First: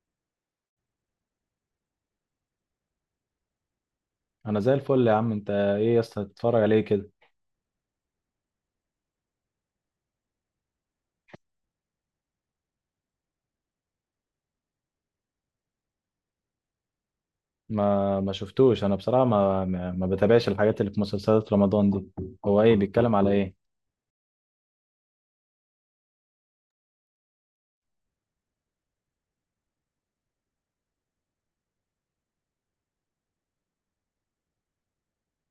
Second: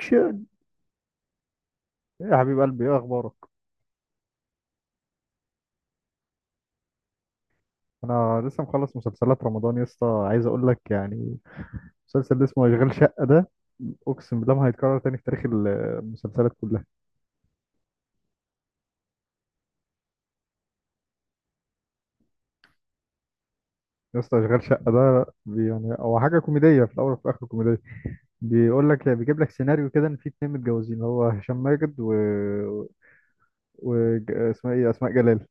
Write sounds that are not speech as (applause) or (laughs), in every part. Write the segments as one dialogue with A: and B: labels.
A: اكشن. يا حبيب قلبي، ايه اخبارك؟
B: انا زي الفل يا عم، انت ايه يا اسطى تتفرج عليه كده؟
A: انا لسه مخلص مسلسلات رمضان يا اسطى، عايز اقول لك يعني المسلسل اللي اسمه اشغال شقه ده، اقسم بالله ما هيتكرر تاني في تاريخ المسلسلات كلها.
B: ما شفتوش انا بصراحه، ما بتابعش الحاجات اللي في مسلسلات رمضان دي. هو ايه بيتكلم على ايه؟
A: يا اسطى اشغال شقه ده يعني هو حاجه كوميديه في الاول وفي الاخر كوميديه. بيقول لك إيه، بيجيب لك سيناريو كده ان في اتنين متجوزين اللي هو هشام ماجد و اسمها ايه اسماء جلال.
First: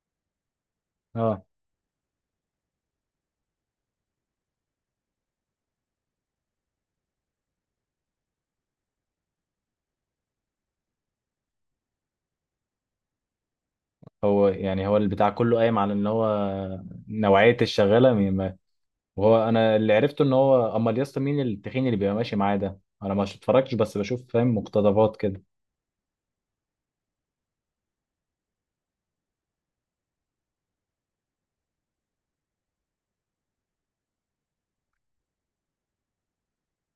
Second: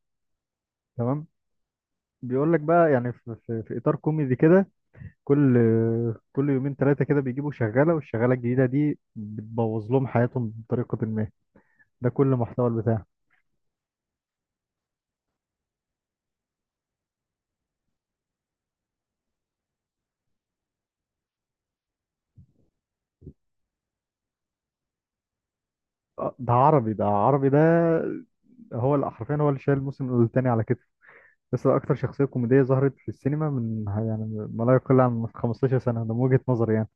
A: تمام.
B: اه،
A: بيقول لك بقى يعني في اطار كوميدي كده، كل كل يومين ثلاثة كده بيجيبوا شغالة، والشغالة الجديدة دي بتبوظ لهم حياتهم بطريقة ما. ده كل محتوى البتاع.
B: هو يعني هو البتاع كله قايم على ان هو نوعيه الشغاله مين وهو انا اللي عرفته ان هو. امال يا اسطى مين التخين اللي بيبقى ماشي معاه ده؟ انا ما اتفرجتش بس بشوف فاهم، مقتطفات كده.
A: آه، ده عربي، ده عربي ده، هو اللي حرفيا هو اللي شايل الموسم الثاني على كتفه. بس ده أكتر شخصية كوميدية ظهرت في السينما من يعني ما لا يقل عن 15 سنة، ده من وجهة نظري يعني.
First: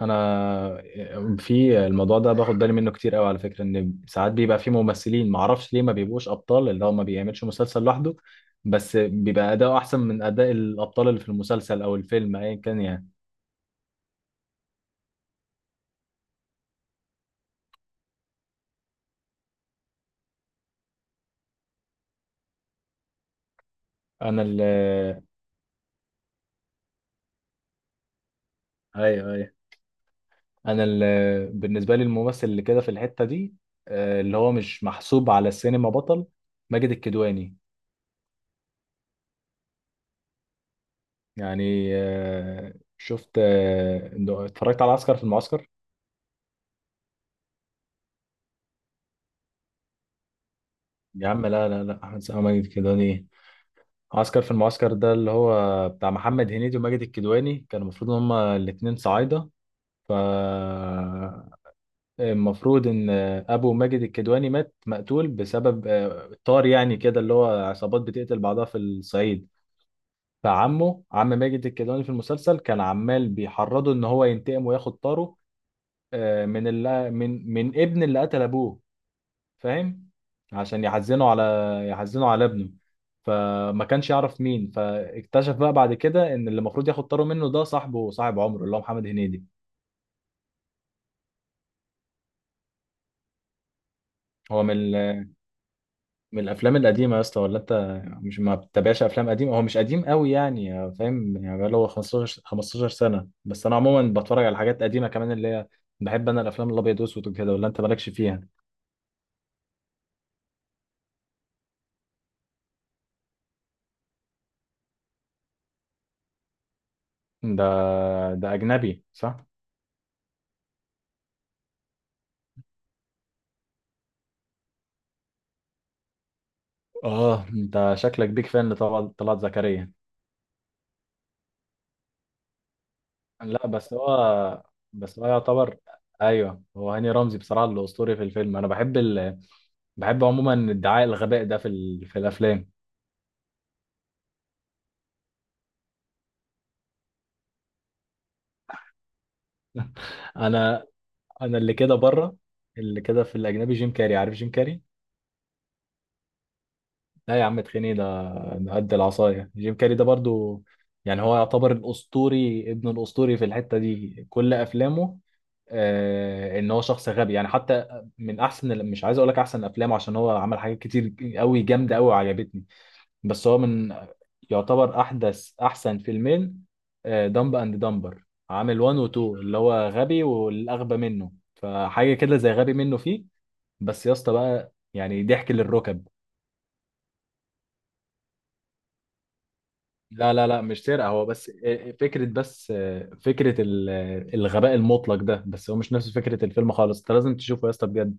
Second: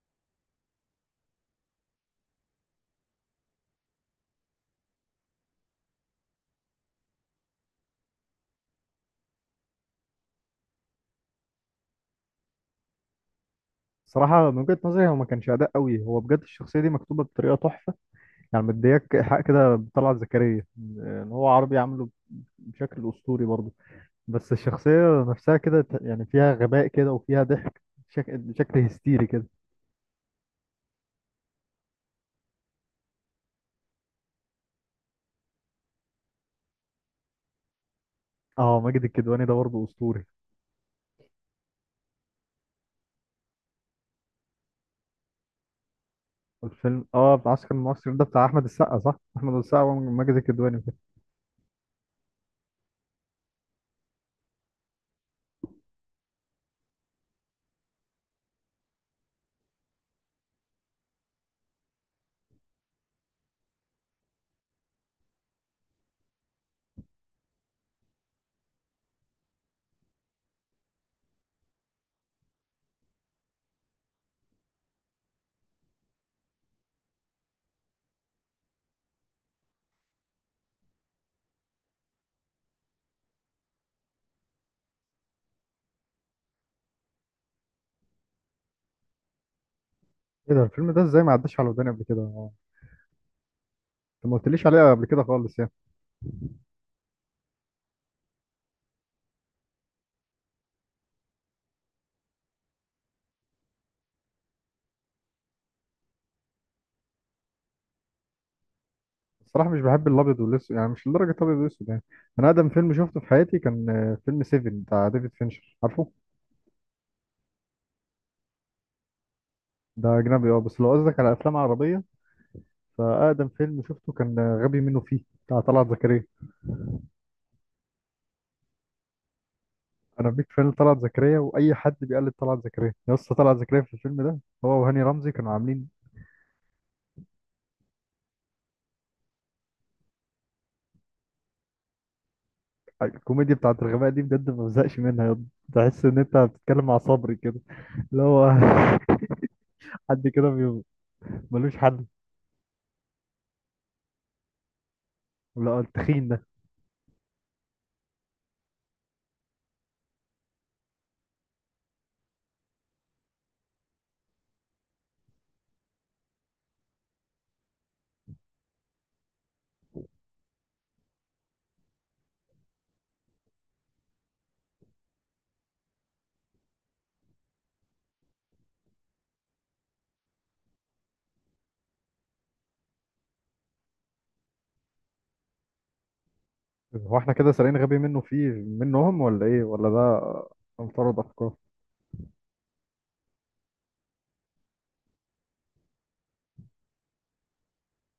B: انا في الموضوع ده باخد بالي منه كتير قوي، على فكره، ان ساعات بيبقى في ممثلين ما اعرفش ليه ما بيبقوش ابطال، اللي هو ما بيعملش مسلسل لوحده، بس بيبقى اداؤه احسن من اداء الابطال اللي في المسلسل او الفيلم ايا كان يعني.
A: صراحة من وجهة نظري هو ما كانش أداء قوي، هو بجد الشخصية دي مكتوبة بطريقة تحفة. يعني مدياك حق كده بطلعت زكريا إن هو عربي عامله بشكل أسطوري برضه.
B: انا
A: بس
B: ال
A: الشخصية نفسها كده يعني فيها غباء كده وفيها ضحك، شكل هستيري
B: ايوه
A: كده.
B: ايوه. انا ال بالنسبه لي الممثل اللي كده في الحته دي، اللي هو مش محسوب على السينما بطل، ماجد الكدواني.
A: اه، ماجد الكدواني ده برضه أسطوري.
B: يعني شفت، اتفرجت على عسكر في المعسكر.
A: الفيلم اه بتاع عسكر المصري ده بتاع أحمد السقا صح؟ أحمد السقا وماجد الكدواني وكده.
B: يا عم لا لا لا، احمد سامي ماجد الكدواني إيه؟ عسكر في المعسكر ده اللي هو بتاع محمد هنيدي وماجد الكدواني، كانوا المفروض ان هما الاتنين صعايدة. ف المفروض ان ابو ماجد الكدواني مات مقتول بسبب طار يعني، كده اللي هو عصابات بتقتل بعضها في الصعيد. فعمه، عم ماجد الكدواني، في المسلسل كان عمال بيحرضه ان هو ينتقم وياخد طاره، من اللي، من ابن اللي قتل ابوه، فاهم، عشان يحزنوا على ابنه. فما كانش يعرف مين، فاكتشف بقى بعد كده ان اللي المفروض ياخد طاره منه ده صاحبه، صاحب عمره، اللي هو محمد هنيدي.
A: ايه ده الفيلم ده ازاي ما عداش على وداني قبل كده؟ انت ما
B: هو
A: قلتليش
B: من
A: عليه قبل كده
B: ال-
A: خالص يعني.
B: من الافلام القديمه يا اسطى، ولا انت مش ما بتتابعش افلام قديمه؟ هو مش قديم قوي يعني، فاهم، يعني بقى له 15 سنه، بس انا عموما بتفرج على حاجات قديمه كمان اللي هي، بحب انا الافلام الابيض واسود وكده، ولا انت مالكش فيها؟
A: الصراحة مش بحب الأبيض والأسود، يعني مش لدرجة الأبيض والأسود يعني. أنا أقدم فيلم شفته في حياتي كان فيلم سيفن بتاع ديفيد فينشر، عارفه؟
B: ده ده اجنبي صح.
A: ده أجنبي اه، بس لو قصدك على أفلام عربية فأقدم فيلم شفته كان غبي منه فيه بتاع طلعت زكريا.
B: اه انت شكلك بيك فان لطلعت طلعت زكريا.
A: انا بيك فان طلعت زكريا، واي حد بيقلد طلعت زكريا يا اسطى طلعت
B: لا
A: زكريا
B: بس
A: في الفيلم ده.
B: هو،
A: هو وهاني
B: بس هو
A: رمزي كانوا
B: يعتبر،
A: عاملين
B: ايوه هو هاني رمزي بصراحه الاسطوري في الفيلم. انا بحب عموما ادعاء الغباء ده في الافلام.
A: الكوميديا بتاعت الغباء دي، بجد ما بزهقش منها يا اسطى. تحس ان انت بتتكلم مع صبري كده، اللي هو (laughs) حد كده
B: انا انا اللي
A: ملوش
B: كده
A: حل.
B: بره، اللي كده في الاجنبي جيم كاري، عارف جيم كاري؟
A: ولا التخين ده؟
B: لا يا عم، تخيني ده قد العصايه. جيم كاري ده برضو يعني هو يعتبر الاسطوري ابن الاسطوري في الحته دي، كل افلامه ان هو شخص غبي يعني. حتى من احسن مش عايز اقول لك احسن افلامه، عشان هو عمل حاجات كتير قوي جامده قوي وعجبتني، بس هو من، يعتبر احدث احسن فيلمين، دمب اند دمبر، عامل 1 و 2، اللي هو غبي والاغبى منه. فحاجه كده زي غبي منه فيه، بس يا اسطى بقى يعني ضحك للركب.
A: هو احنا كده سارقين غبي منه فيه منهم ولا ايه ولا ده؟
B: لا لا لا مش سرقه،
A: مفترض
B: هو بس
A: افكار.
B: فكره، بس فكره الغباء المطلق ده، بس هو مش نفس فكره الفيلم خالص، انت لازم تشوفه يا اسطى بجد.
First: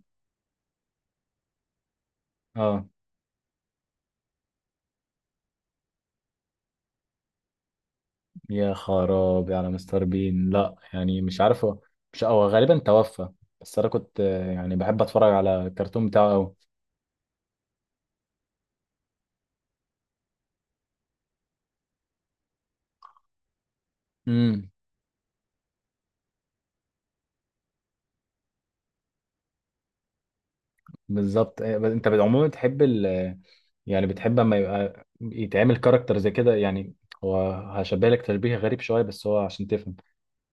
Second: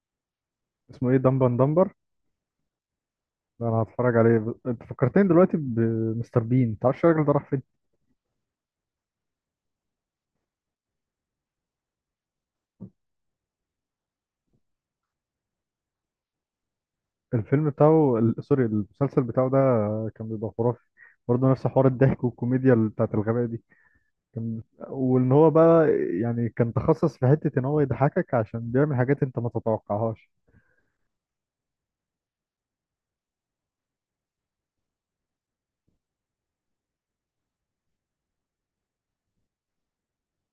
A: اسمه ايه دمبن دمبر؟
B: اه.
A: ده انا هتفرج عليه. انت فكرتني دلوقتي بمستر بين، تعرفش الراجل ده راح فين؟
B: يا خرابي على مستر بين. لا يعني مش عارف مش هو غالبا توفى، بس انا كنت يعني بحب اتفرج على الكرتون بتاعه قوي.
A: الفيلم بتاعه سوري، المسلسل بتاعه ده كان بيبقى خرافي، برضه نفس حوار الضحك والكوميديا بتاعت الغباء دي. كان،
B: امم.
A: وان هو بقى يعني كان تخصص في حتة ان هو يضحكك عشان بيعمل حاجات انت ما تتوقعهاش.
B: بالظبط، بس انت عموما بتحب ال آه، يعني بتحب اما يبقى يتعمل كاركتر زي كده يعني؟ هو هشبه لك تشبيه غريب شويه بس هو عشان تفهم،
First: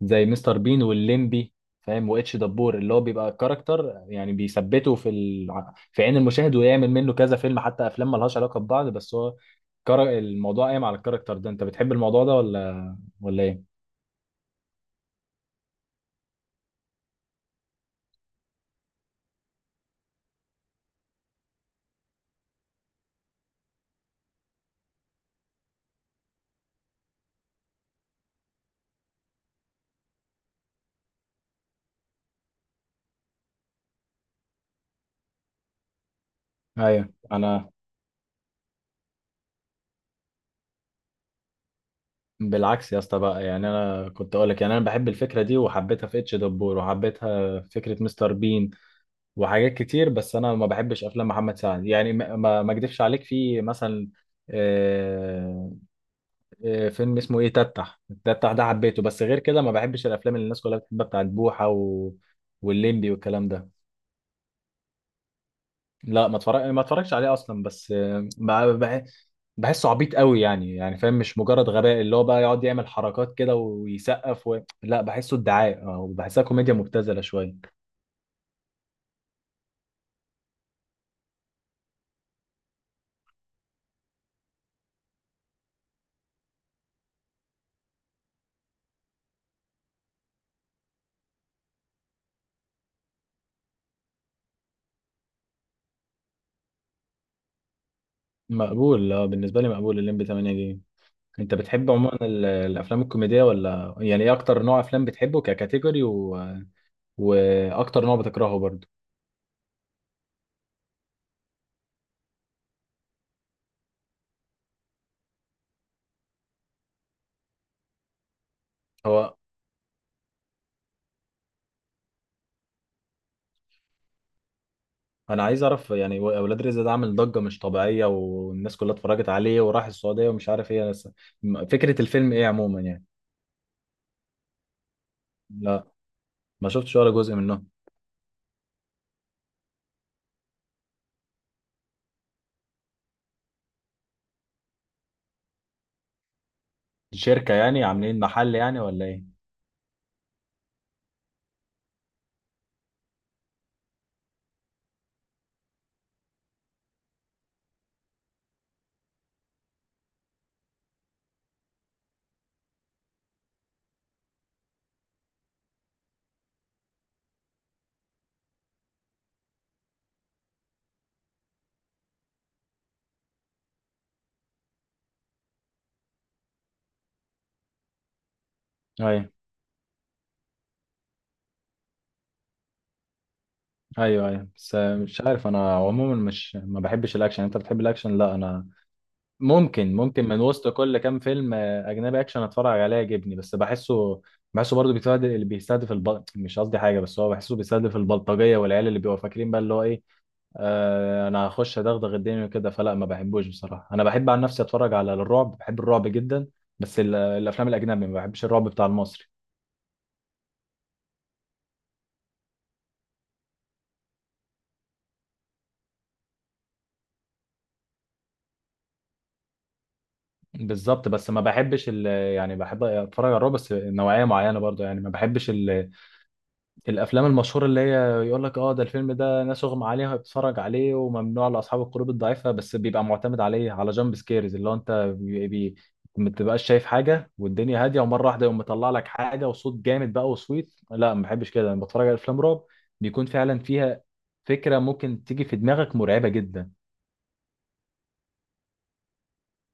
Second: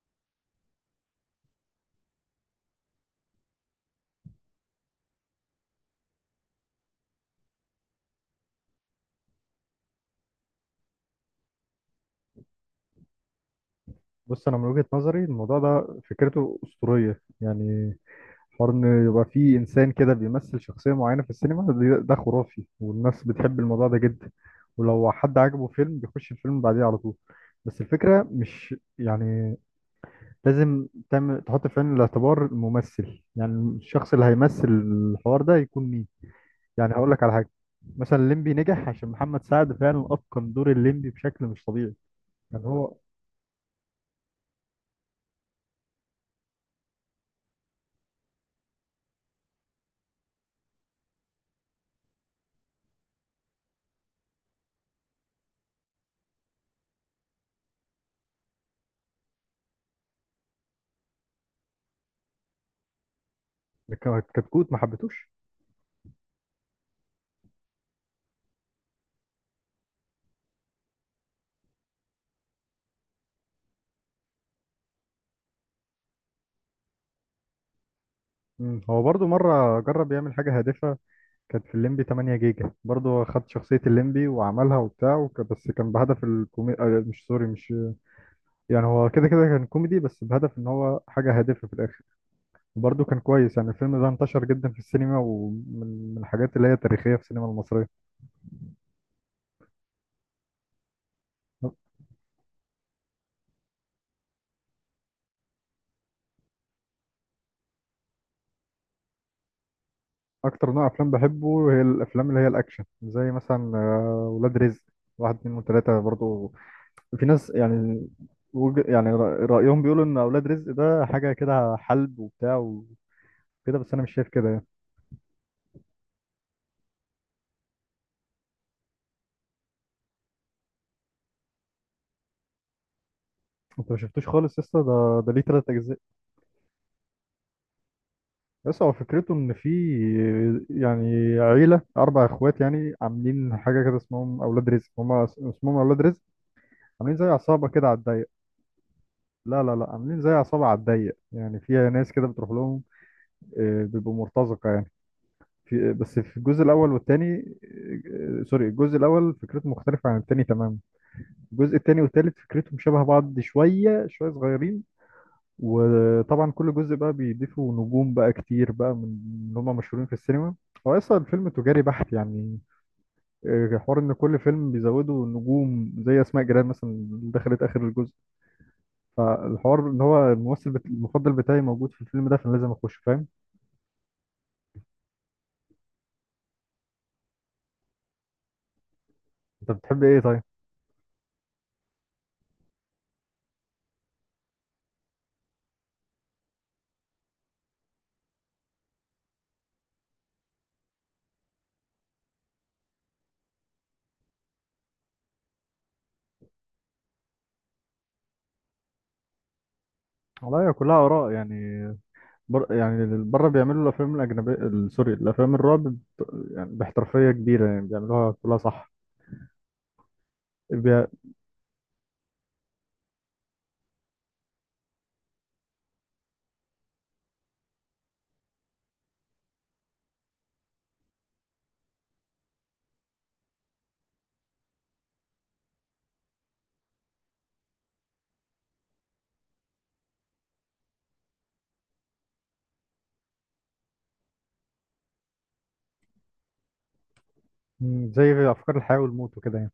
B: زي مستر بين والليمبي، فاهم، واتش دبور، اللي هو بيبقى كاركتر يعني بيثبته في عين المشاهد ويعمل منه كذا فيلم، حتى افلام ملهاش علاقه ببعض، بس هو الموضوع قايم على الكاركتر ده. انت بتحب الموضوع ده ولا ايه؟
A: بص، انا من وجهة نظري الموضوع ده فكرته أسطورية يعني. حوار ان يبقى فيه انسان كده بيمثل شخصية معينة في السينما، ده خرافي، والناس بتحب الموضوع ده جدا، ولو حد عجبه فيلم بيخش الفيلم بعديه على طول. بس الفكرة مش يعني لازم تعمل، تحط في عين الاعتبار الممثل، يعني الشخص اللي هيمثل الحوار ده يكون مين. يعني
B: ايوه
A: هقول لك على حاجه،
B: انا.
A: مثلا الليمبي نجح عشان محمد سعد فعلا اتقن دور الليمبي بشكل مش طبيعي. يعني
B: بالعكس
A: هو
B: يا اسطى بقى، يعني انا كنت اقول لك، يعني انا بحب الفكره دي، وحبيتها في اتش دبور، وحبيتها في فكره مستر بين، وحاجات كتير، بس انا ما بحبش افلام محمد سعد، يعني ما اكدبش عليك، في مثلا آه، فيلم اسمه ايه، تتح التتح ده، حبيته، بس غير كده ما بحبش الافلام اللي الناس كلها بتحبها، بتاعت بوحة و... والليمبي والكلام ده.
A: كتكوت ما حبيتوش.
B: لا ما اتفرجش عليه اصلا، بس بحسه عبيط قوي يعني فاهم، مش مجرد غباء اللي هو بقى يقعد يعمل حركات كده ويسقف لا بحسه ادعاء، وبحسها كوميديا مبتذله شويه.
A: مم. هو برضو مره جرب يعمل حاجه هادفه، كانت في الليمبي 8 جيجا، برضو خد شخصيه الليمبي وعملها وبتاع وك... بس كان بهدف الكومي مش سوري مش، يعني هو كده كده كان كوميدي بس بهدف ان هو حاجه هادفه في الاخر. برضه كان كويس يعني، الفيلم ده انتشر جدا في السينما ومن الحاجات اللي هي تاريخية في السينما المصرية.
B: مقبول، اه بالنسبه لي مقبول الليمبي 8 جيجا. انت بتحب عموما الافلام الكوميديه ولا؟ يعني ايه اكتر نوع افلام بتحبه ككاتيجوري و... واكتر نوع بتكرهه برضه؟
A: أكتر نوع أفلام بحبه هي الأفلام اللي هي الأكشن، زي مثلا ولاد رزق واحد اتنين وتلاتة برضه. في ناس يعني يعني
B: هو
A: رأيهم بيقولوا إن أولاد رزق ده حاجة كده حلب وبتاع وكده، بس أنا مش شايف كده يعني.
B: انا عايز اعرف يعني، اولاد رزق ده عامل ضجه مش طبيعيه، والناس كلها اتفرجت عليه وراح السعوديه ومش عارف ايه، بس فكره الفيلم ايه عموما يعني؟
A: أنت ما شفتوش خالص يا اسطى، ده ليه تلات
B: لا
A: أجزاء.
B: ما شفتش ولا جزء منه.
A: بس هو فكرته إن في، يعني عيلة أربع إخوات يعني عاملين حاجة كده اسمهم أولاد رزق، هما اسمهم أولاد رزق، عاملين زي
B: شركه
A: عصابة
B: يعني؟
A: كده على
B: عاملين
A: الضيق.
B: محل يعني ولا ايه؟
A: لا لا لا، عاملين زي عصابة على الضيق يعني فيها ناس كده بتروح لهم، آه، بيبقوا مرتزقة يعني. في بس في الجزء الأول والتاني، سوري، الجزء الأول فكرته مختلفة عن التاني تماما. الجزء التاني والتالت فكرتهم شبه بعض، شوية شوية صغيرين. وطبعا كل جزء بقى بيضيفوا نجوم بقى كتير بقى من اللي هم مشهورين في السينما. هو أصلا الفيلم تجاري بحت يعني، حوار إن كل فيلم بيزودوا نجوم زي أسماء جلال مثلا اللي دخلت آخر الجزء.
B: ايوه
A: فالحوار ان هو الممثل المفضل بتاعي موجود في الفيلم ده، فانا لازم اخش، فاهم.
B: ايوه ايوه، بس مش عارف. انا عموما مش، ما بحبش الاكشن. انت بتحب الاكشن؟ لا انا
A: انت
B: ممكن،
A: بتحب ايه
B: من
A: طيب؟
B: وسط كل كام فيلم اجنبي اكشن اتفرج عليه يعجبني، بس بحسه، برضه بيستهدف مش قصدي حاجه، بس هو بحسه بيستهدف البلطجيه والعيال اللي بيبقوا فاكرين بقى اللي هو ايه، انا هخش ادغدغ الدنيا كده. فلا ما بحبوش بصراحه. انا بحب عن نفسي اتفرج على الرعب، بحب الرعب جدا، بس الافلام الاجنبي، ما بحبش الرعب بتاع المصري.
A: والله هي كلها اراء يعني. يعني بره بيعملوا الافلام الاجنبيه سوري الافلام الرعب يعني باحترافيه كبيره، يعني بيعملوها كلها صح. بي...
B: بالظبط، بس ما بحبش يعني بحب اتفرج على الرعب بس نوعيه معينه برضو يعني، ما بحبش الافلام المشهوره اللي هي يقول لك اه ده الفيلم ده ناس اغمى عليها بتتفرج عليه وممنوع لاصحاب القلوب الضعيفه، بس بيبقى معتمد عليه على جامب سكيرز، اللي هو انت ما بتبقاش شايف حاجه والدنيا هاديه، ومره واحده يقوم مطلع لك حاجه وصوت جامد بقى وصويت. لا ما بحبش كده، لما بتفرج على افلام رعب بيكون فعلا فيها فكره ممكن تيجي في دماغك مرعبه جدا.
A: م، زي افكار الحياه والموت وكده يعني.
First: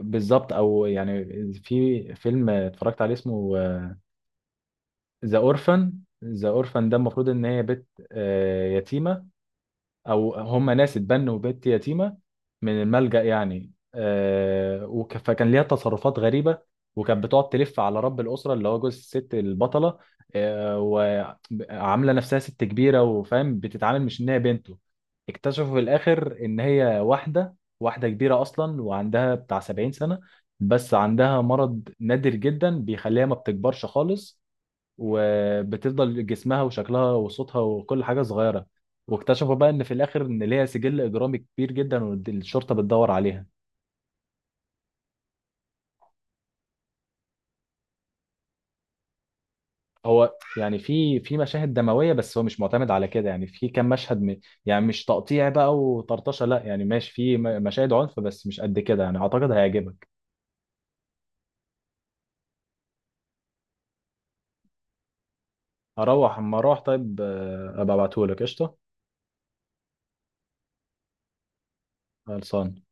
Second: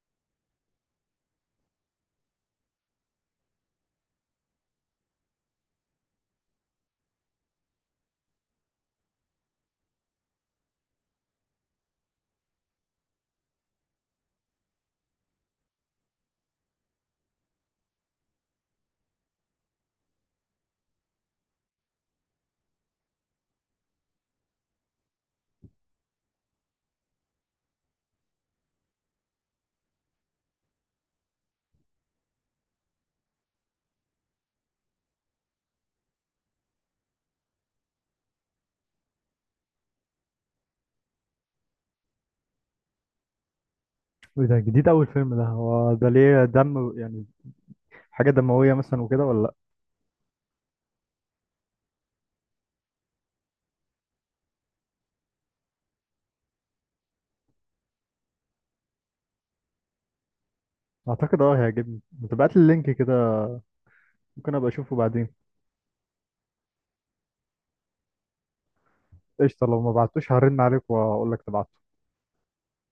B: بالظبط، او يعني في فيلم اتفرجت عليه اسمه ذا اورفن. ذا اورفن ده المفروض ان هي بنت يتيمه، او هم ناس اتبنوا بنت يتيمه من الملجأ يعني. فكان ليها تصرفات غريبه، وكانت بتقعد تلف على رب الاسره، اللي هو جوز الست البطله، وعامله نفسها ست كبيره، وفاهم بتتعامل مش ان هي بنته. اكتشفوا في الاخر ان هي واحده كبيره اصلا، وعندها بتاع 70 سنه، بس عندها مرض نادر جدا بيخليها ما بتكبرش خالص، وبتفضل جسمها وشكلها وصوتها وكل حاجه صغيره. واكتشفوا بقى ان في الاخر ان ليها سجل اجرامي كبير جدا والشرطه بتدور عليها.
A: ايه ده جديد؟ اول فيلم ده، هو ده ليه دم يعني؟ حاجه دمويه مثلا وكده ولا لا؟
B: هو يعني في مشاهد دمويه، بس هو مش معتمد على كده، يعني في كام مشهد، يعني مش تقطيع بقى وطرطشه، لا يعني ماشي في مشاهد عنف بس مش قد كده يعني، اعتقد هيعجبك.
A: اعتقد اه هيعجبني، ما تبعت لي اللينك كده، ممكن ابقى اشوفه بعدين.
B: اروح اما اروح طيب، ابقى ابعتهولك. قشطه.
A: قشطه، لو ما بعتوش هرن عليك واقول لك تبعته.
B: خلصان.